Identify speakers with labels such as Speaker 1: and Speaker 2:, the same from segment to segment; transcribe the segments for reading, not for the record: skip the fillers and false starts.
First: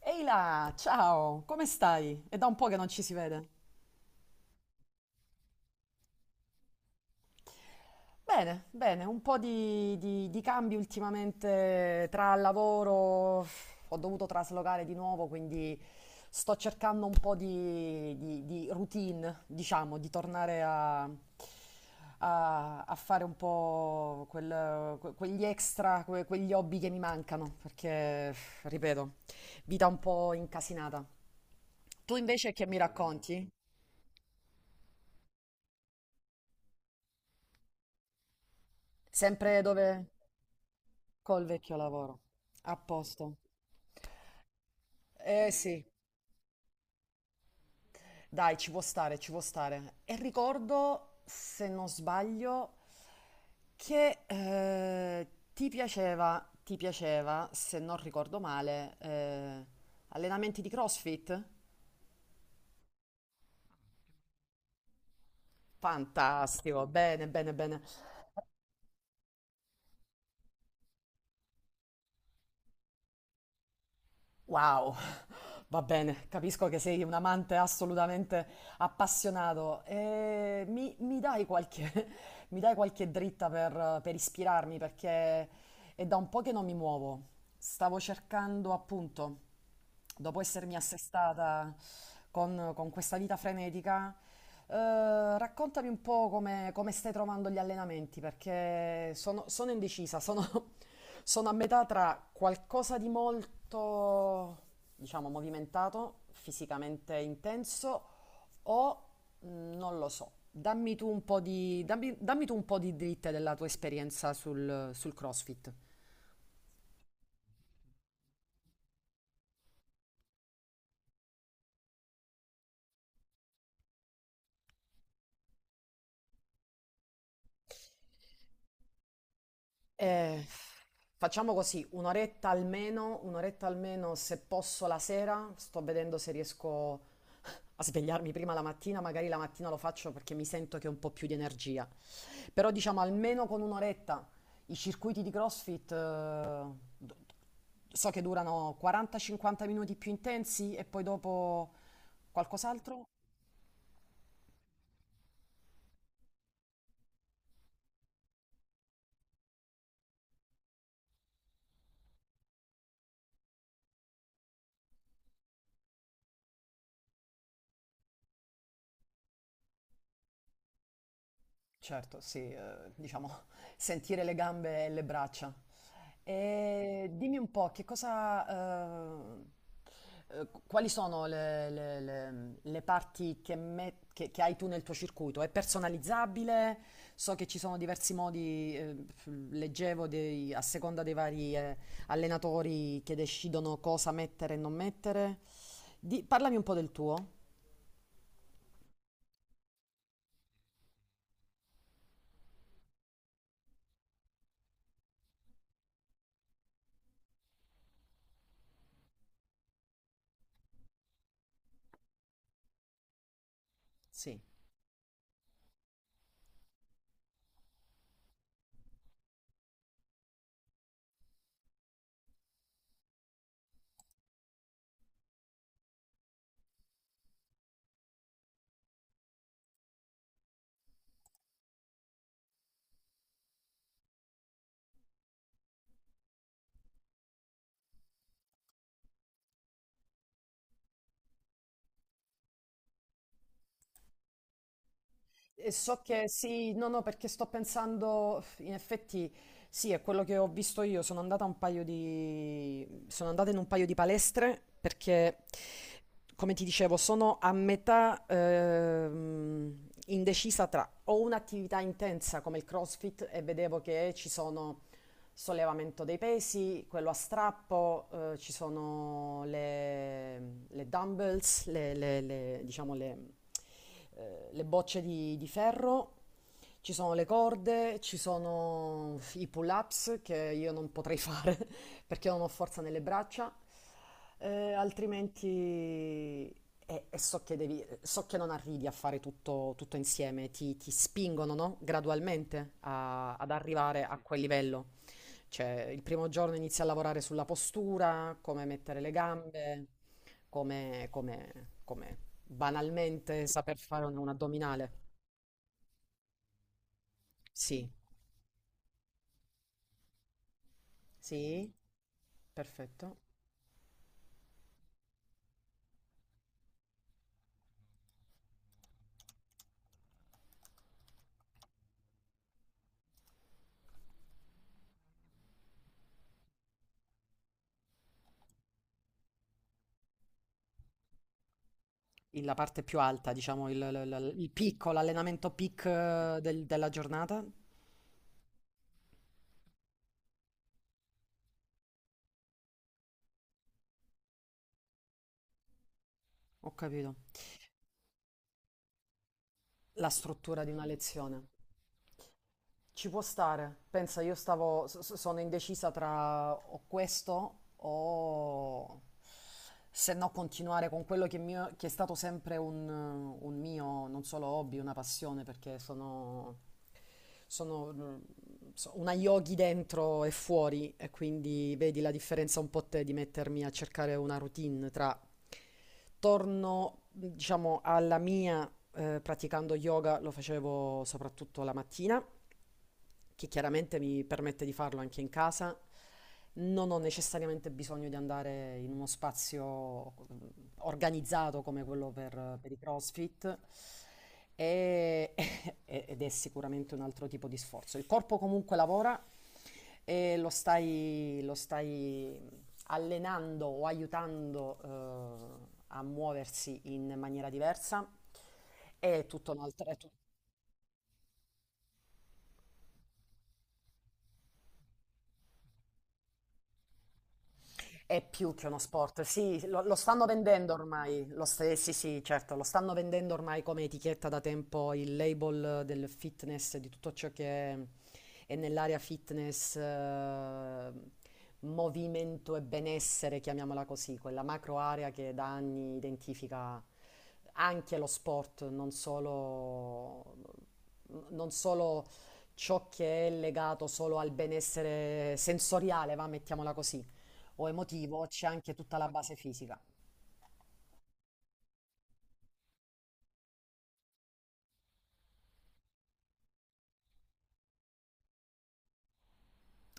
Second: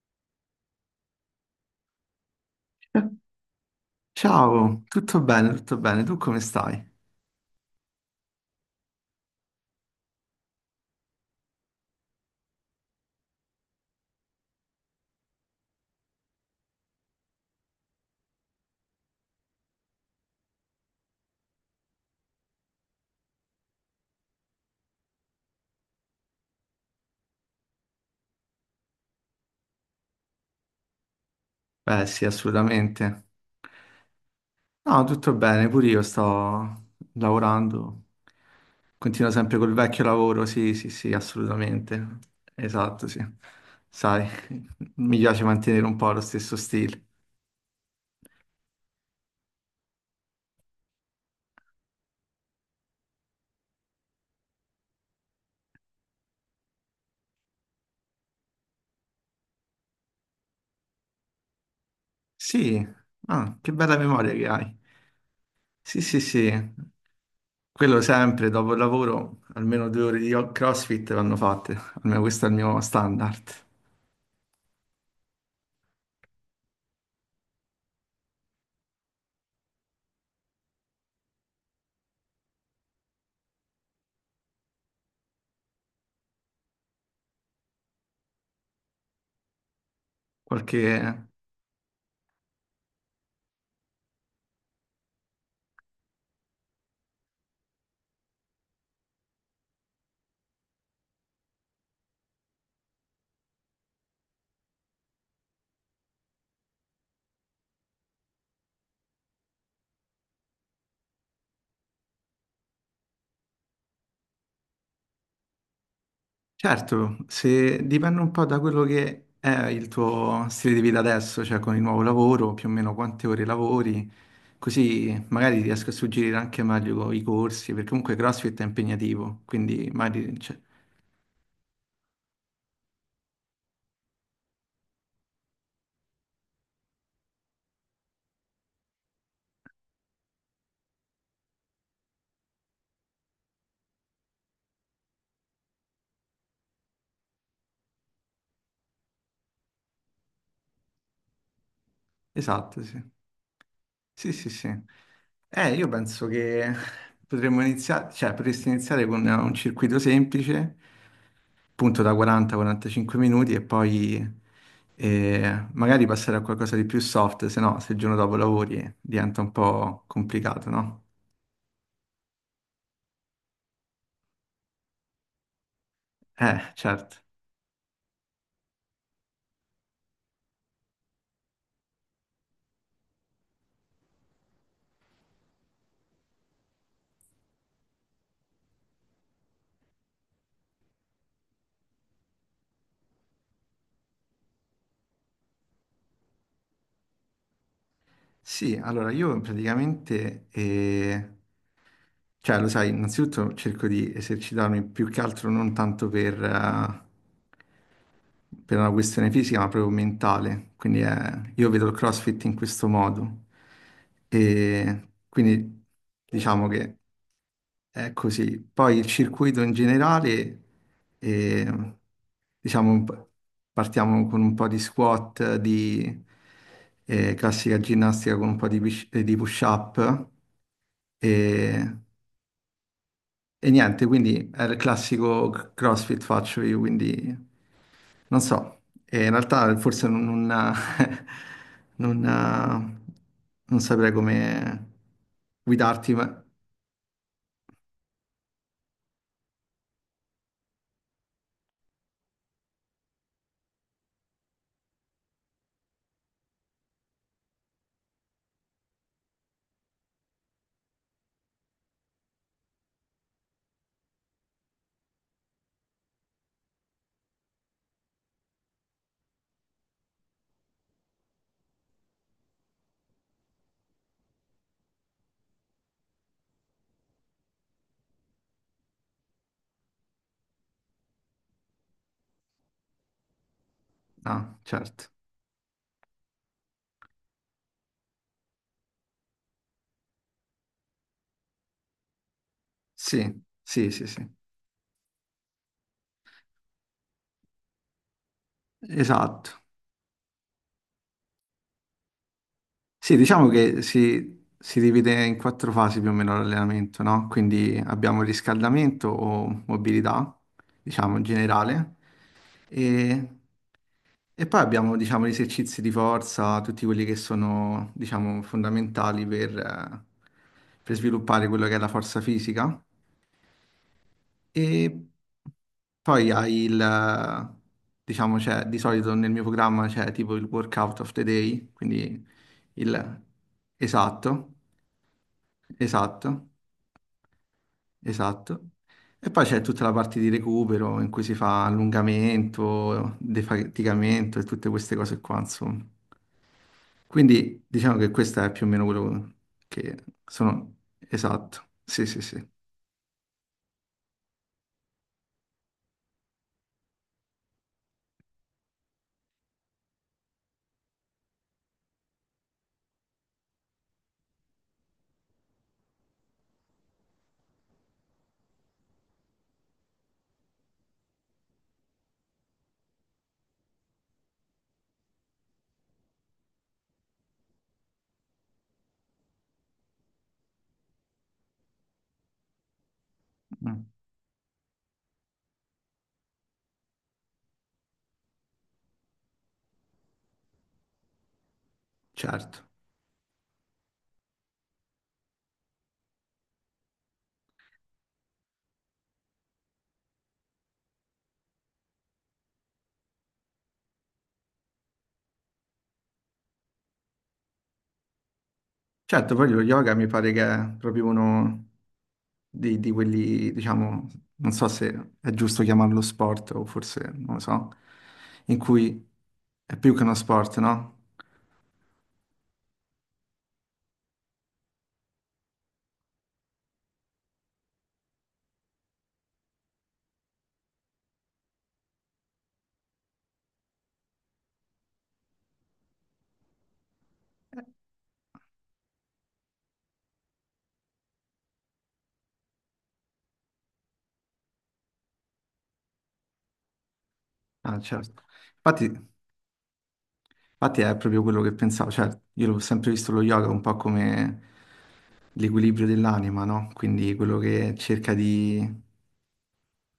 Speaker 1: Ehi là, ciao, come stai? È da un po' che non ci si
Speaker 2: Eh,
Speaker 1: vede.
Speaker 2: ciao, tutto bene, tutto bene. Tu come stai?
Speaker 1: Bene, bene, un po' di cambi ultimamente tra lavoro, ho dovuto traslocare di nuovo, quindi sto cercando un po' di routine, diciamo, di tornare a fare un po' quegli extra, quegli hobby che mi mancano, perché, ripeto, vita un po' incasinata.
Speaker 2: Beh,
Speaker 1: Tu
Speaker 2: sì,
Speaker 1: invece che mi
Speaker 2: assolutamente.
Speaker 1: racconti?
Speaker 2: No, tutto bene, pure io sto lavorando. Continuo sempre
Speaker 1: Sempre
Speaker 2: col vecchio
Speaker 1: dove?
Speaker 2: lavoro, sì, sì, sì,
Speaker 1: Col vecchio
Speaker 2: assolutamente.
Speaker 1: lavoro. A
Speaker 2: Esatto, sì.
Speaker 1: posto.
Speaker 2: Sai, mi piace
Speaker 1: Eh
Speaker 2: mantenere
Speaker 1: sì,
Speaker 2: un po' lo stesso stile.
Speaker 1: dai, ci può stare, ci può stare. E ricordo, se non sbaglio, che ti piaceva, se non ricordo male, allenamenti di CrossFit?
Speaker 2: Sì, ah, che bella memoria che hai. Sì, sì, sì,
Speaker 1: Fantastico, bene, bene, bene.
Speaker 2: quello sempre dopo il lavoro, almeno 2 ore di CrossFit vanno fatte, almeno questo è il mio standard.
Speaker 1: Wow, va bene, capisco che sei un amante assolutamente appassionato. E mi dai qualche, mi dai qualche dritta per ispirarmi perché è da un po' che non mi muovo. Stavo cercando appunto dopo essermi
Speaker 2: Qualche.
Speaker 1: assestata con questa vita frenetica, raccontami un po' come stai trovando gli allenamenti, perché sono indecisa, sono, sono a metà tra qualcosa di molto, diciamo, movimentato, fisicamente intenso, o mm, non lo so. Dammi tu un po' di, dammi, dammi tu un po' di dritte della tua esperienza sul CrossFit.
Speaker 2: Certo, se dipende un po' da quello che è il tuo stile di vita adesso, cioè con il nuovo lavoro, più o meno quante ore lavori, così magari ti riesco a suggerire anche meglio i corsi, perché comunque CrossFit è impegnativo, quindi magari...
Speaker 1: Eh,
Speaker 2: cioè,
Speaker 1: facciamo così, un'oretta almeno se posso la sera, sto vedendo se riesco a svegliarmi prima la mattina, magari la mattina lo faccio perché mi sento che ho un po' più di energia. Però diciamo almeno con un'oretta i circuiti di CrossFit d- so che durano 40-50 minuti più intensi e poi dopo
Speaker 2: Esatto, sì.
Speaker 1: qualcos'altro.
Speaker 2: Sì, sì, sì. Io penso che potremmo iniziare, cioè potresti iniziare con un circuito semplice, appunto da 40-45 minuti e poi magari passare a qualcosa di più soft, se no se il giorno dopo lavori diventa un po' complicato, no?
Speaker 1: Certo, sì, diciamo sentire le gambe e le braccia. E
Speaker 2: Certo.
Speaker 1: dimmi un po' che cosa, ehm, quali sono le, le parti che, che hai tu nel tuo circuito? È personalizzabile? So che ci sono diversi modi, leggevo a seconda dei vari, allenatori che decidono cosa mettere e non mettere. Parlami un po' del tuo.
Speaker 2: Sì, allora io praticamente cioè, lo sai, innanzitutto cerco di esercitarmi più che altro non tanto per una questione fisica, ma proprio mentale. Quindi io vedo il CrossFit in questo modo.
Speaker 1: Sì.
Speaker 2: E quindi diciamo che è così. Poi il circuito in generale, eh, diciamo, partiamo con un po' di squat, di classica ginnastica con un po' di push-up. E e niente, quindi è il classico CrossFit faccio io, quindi non so. E in realtà forse non, non, non- non saprei come
Speaker 1: E so
Speaker 2: guidarti,
Speaker 1: che
Speaker 2: ma.
Speaker 1: sì, no, no, perché sto pensando, in effetti, sì, è quello che ho visto io. Sono andata a un paio di... sono andata in un paio di palestre perché, come ti dicevo, sono a metà indecisa tra o un'attività intensa come il CrossFit e vedevo che ci sono sollevamento dei pesi, quello a strappo, ci sono le dumbbells, le, diciamo le, le bocce di ferro. Ci sono le corde, ci sono i pull-ups che io non potrei fare perché non ho forza nelle braccia,
Speaker 2: No, certo.
Speaker 1: altrimenti e so che devi, so che non arrivi a fare tutto, tutto insieme, ti spingono, no? Gradualmente
Speaker 2: Sì,
Speaker 1: ad
Speaker 2: sì,
Speaker 1: arrivare
Speaker 2: sì,
Speaker 1: a Sì.
Speaker 2: sì.
Speaker 1: quel livello. Cioè, il primo giorno inizi a lavorare sulla postura, come mettere le
Speaker 2: Esatto.
Speaker 1: gambe, come, come
Speaker 2: Sì, diciamo
Speaker 1: banalmente saper
Speaker 2: che
Speaker 1: fare un
Speaker 2: si
Speaker 1: addominale.
Speaker 2: divide in quattro fasi più o meno l'allenamento, no? Quindi
Speaker 1: Sì,
Speaker 2: abbiamo il riscaldamento o mobilità, diciamo, in
Speaker 1: Sì,
Speaker 2: generale,
Speaker 1: perfetto.
Speaker 2: e, e poi abbiamo, diciamo, gli esercizi di forza, tutti quelli che sono, diciamo, fondamentali per sviluppare quello che è la forza fisica. E poi hai il, diciamo, c'è di solito nel mio programma c'è tipo il workout of the day, quindi
Speaker 1: La parte più
Speaker 2: il
Speaker 1: alta, diciamo, il, il
Speaker 2: esatto,
Speaker 1: picco, l'allenamento peak
Speaker 2: esatto,
Speaker 1: della giornata.
Speaker 2: esatto. E poi c'è tutta la parte di recupero in cui si fa allungamento, defaticamento e tutte queste cose qua, insomma.
Speaker 1: Ho capito.
Speaker 2: Quindi diciamo che questo è più o meno quello che
Speaker 1: La struttura di
Speaker 2: sono...
Speaker 1: una lezione.
Speaker 2: Esatto, sì, sì, sì.
Speaker 1: Ci può stare. Pensa, io stavo, sono indecisa tra o questo o se no continuare con quello che, è che è stato sempre un mio, non solo hobby, una passione, perché sono, sono mm, una yogi dentro e fuori e quindi vedi la differenza un po' te di mettermi a cercare una routine tra torno, diciamo, alla mia, praticando yoga, lo facevo soprattutto la mattina che
Speaker 2: Mm,
Speaker 1: chiaramente mi permette di farlo anche in casa. Non ho necessariamente bisogno di andare in uno spazio mm, organizzato come quello
Speaker 2: certo.
Speaker 1: per i CrossFit e- ed è sicuramente un altro tipo di sforzo. Il corpo comunque lavora e lo stai allenando o aiutando a muoversi in maniera diversa. È
Speaker 2: Certo, poi
Speaker 1: tutto un
Speaker 2: lo
Speaker 1: altro,
Speaker 2: yoga mi pare che è proprio uno di quelli, diciamo, non so se è giusto chiamarlo sport o forse, non lo so,
Speaker 1: È più
Speaker 2: in
Speaker 1: che uno
Speaker 2: cui
Speaker 1: sport, sì,
Speaker 2: è
Speaker 1: lo,
Speaker 2: più
Speaker 1: lo
Speaker 2: che uno
Speaker 1: stanno
Speaker 2: sport,
Speaker 1: vendendo
Speaker 2: no?
Speaker 1: ormai, sì, sì, certo, lo stanno vendendo ormai come etichetta da tempo il label del fitness, di tutto ciò che è nell'area fitness, movimento e benessere, chiamiamola così, quella macro area che da anni identifica anche lo sport, non solo non solo ciò che è legato solo al benessere sensoriale, va, mettiamola così, o
Speaker 2: Ah, certo.
Speaker 1: emotivo, c'è anche
Speaker 2: Infatti,
Speaker 1: tutta la base fisica.
Speaker 2: infatti è proprio quello che pensavo, cioè io l'ho sempre visto lo yoga un po' come l'equilibrio dell'anima, no? Quindi quello che cerca di.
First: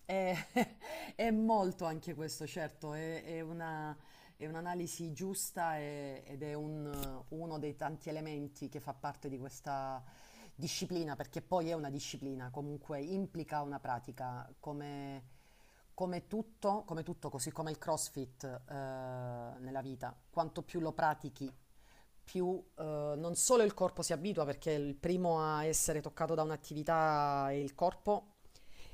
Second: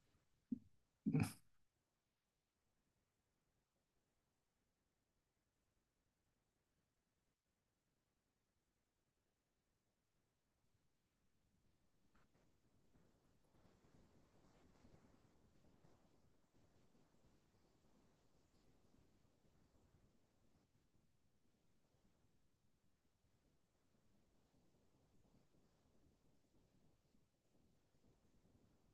Speaker 1: È, è molto anche questo, certo, è è un'analisi giusta ed è uno dei tanti elementi che fa parte di questa disciplina, perché poi è una disciplina, comunque implica una pratica, come, come tutto, così come il CrossFit, nella vita. Quanto più lo pratichi, più non solo il corpo si abitua, perché il primo a essere toccato da un'attività è il corpo,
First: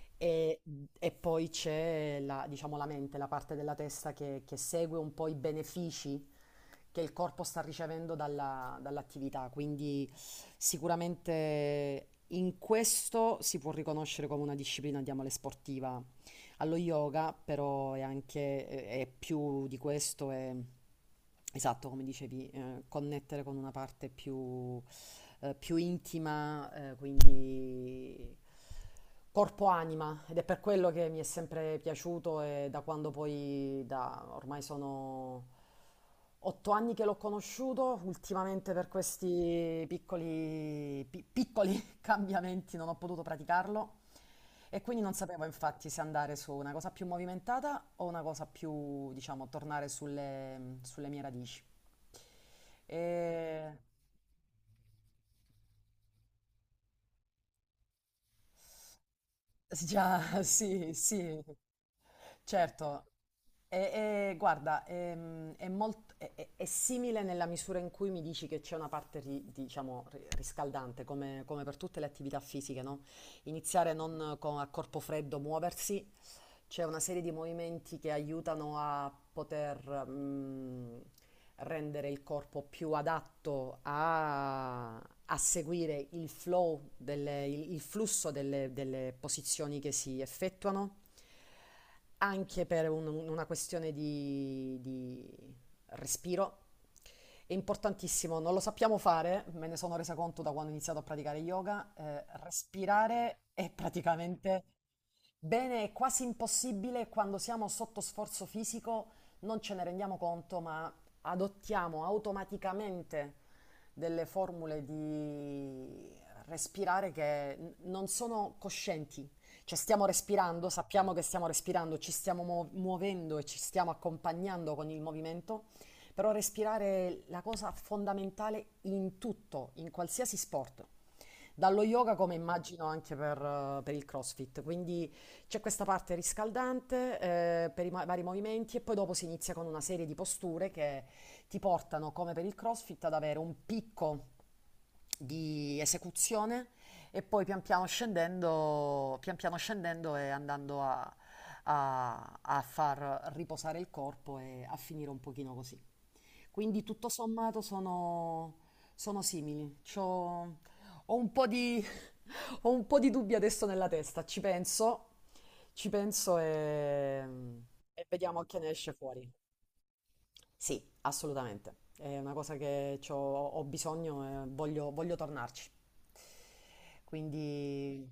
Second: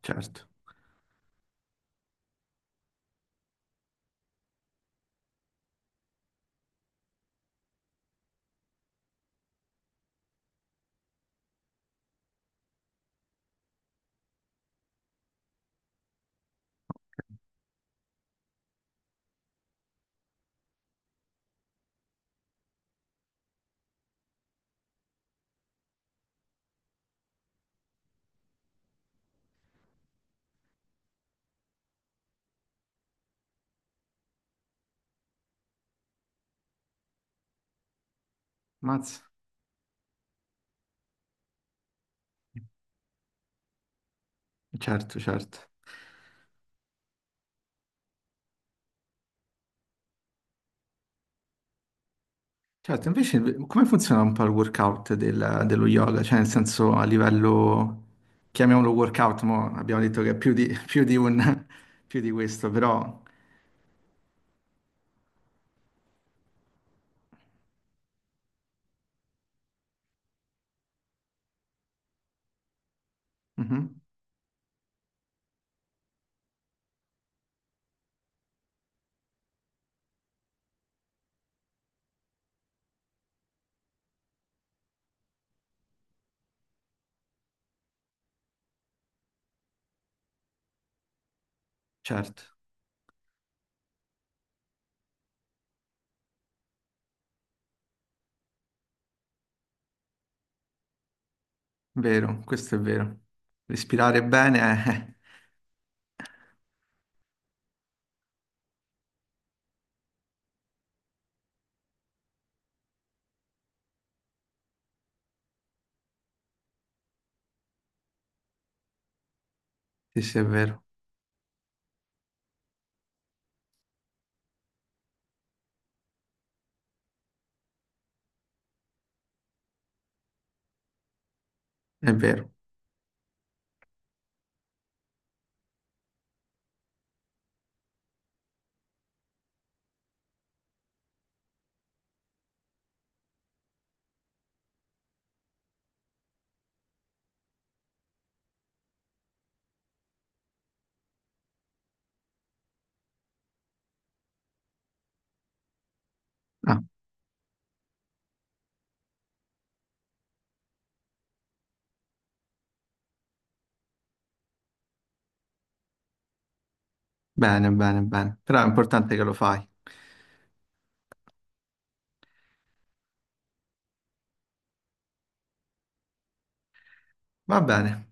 Speaker 2: Certo,
Speaker 1: e, e poi c'è la, diciamo, la mente, la parte della testa che segue un po' i benefici che il corpo sta ricevendo dall'attività. Quindi sicuramente in questo si può riconoscere come una disciplina, chiamale sportiva, allo yoga però è anche, è più di questo, è esatto, come dicevi, connettere con una parte più, più intima, quindi corpo-anima. Ed è per quello che mi è sempre piaciuto e da quando poi, da, ormai sono 8 anni che l'ho conosciuto, ultimamente per
Speaker 2: mazza,
Speaker 1: questi piccoli, piccoli cambiamenti non ho potuto praticarlo e quindi non
Speaker 2: certo,
Speaker 1: sapevo
Speaker 2: certo.
Speaker 1: infatti se andare su una cosa più movimentata o una cosa più, diciamo, tornare sulle, sulle mie radici.
Speaker 2: Certo, invece
Speaker 1: E...
Speaker 2: come funziona un po' il workout dello yoga? Cioè, nel senso, a livello, chiamiamolo workout, mo abbiamo detto che è
Speaker 1: Già,
Speaker 2: più di,
Speaker 1: sì, sì,
Speaker 2: più di questo,
Speaker 1: Certo,
Speaker 2: però.
Speaker 1: e guarda, è, è simile nella misura in cui mi dici che c'è una parte, diciamo, riscaldante, come, come per tutte le attività fisiche, no? Iniziare
Speaker 2: Mhm,
Speaker 1: non a corpo freddo, muoversi, c'è una serie di movimenti che aiutano a poter, mm, rendere il corpo più adatto a, a seguire il flow, il flusso delle delle posizioni che si effettuano
Speaker 2: certo,
Speaker 1: anche per una questione di respiro. È importantissimo, non lo sappiamo fare, me ne sono resa conto da quando ho iniziato a praticare yoga,
Speaker 2: vero, questo è vero.
Speaker 1: respirare è
Speaker 2: Respirare
Speaker 1: praticamente
Speaker 2: bene, eh,
Speaker 1: bene, è quasi impossibile quando siamo sotto sforzo fisico, non ce ne rendiamo conto, ma adottiamo automaticamente delle formule di respirare che non sono coscienti cioè stiamo
Speaker 2: sì, sì, è
Speaker 1: respirando,
Speaker 2: vero,
Speaker 1: sappiamo che stiamo respirando, ci stiamo muovendo e ci stiamo accompagnando con il movimento, però respirare è la cosa fondamentale in tutto, in qualsiasi sport. Dallo
Speaker 2: è
Speaker 1: yoga come
Speaker 2: vero.
Speaker 1: immagino anche per il CrossFit, quindi c'è questa parte riscaldante per i vari movimenti e poi dopo si inizia con una serie di posture che ti portano, come per il CrossFit, ad avere un picco di esecuzione e poi pian piano scendendo e andando a, a far riposare il corpo e a finire un pochino così.
Speaker 2: Ah,
Speaker 1: Quindi tutto sommato sono, sono simili. Ho un po' di, ho un po' di dubbi adesso nella testa, ci penso
Speaker 2: bene, bene,
Speaker 1: e
Speaker 2: bene.
Speaker 1: vediamo che
Speaker 2: Però è
Speaker 1: ne esce
Speaker 2: importante che
Speaker 1: fuori.
Speaker 2: lo fai.
Speaker 1: Sì, assolutamente. È una cosa che ho bisogno e voglio, voglio tornarci.
Speaker 2: Va bene.
Speaker 1: Quindi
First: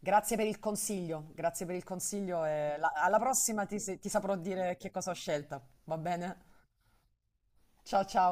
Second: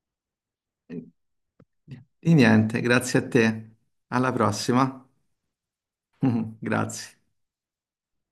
Speaker 1: grazie per il consiglio, grazie per il
Speaker 2: Di
Speaker 1: consiglglio e
Speaker 2: niente, grazie
Speaker 1: alla
Speaker 2: a
Speaker 1: prossima
Speaker 2: te.
Speaker 1: ti
Speaker 2: Alla
Speaker 1: saprò dire che
Speaker 2: prossima.
Speaker 1: cosa ho scelto. Va bene?
Speaker 2: Grazie.
Speaker 1: Ciao ciao.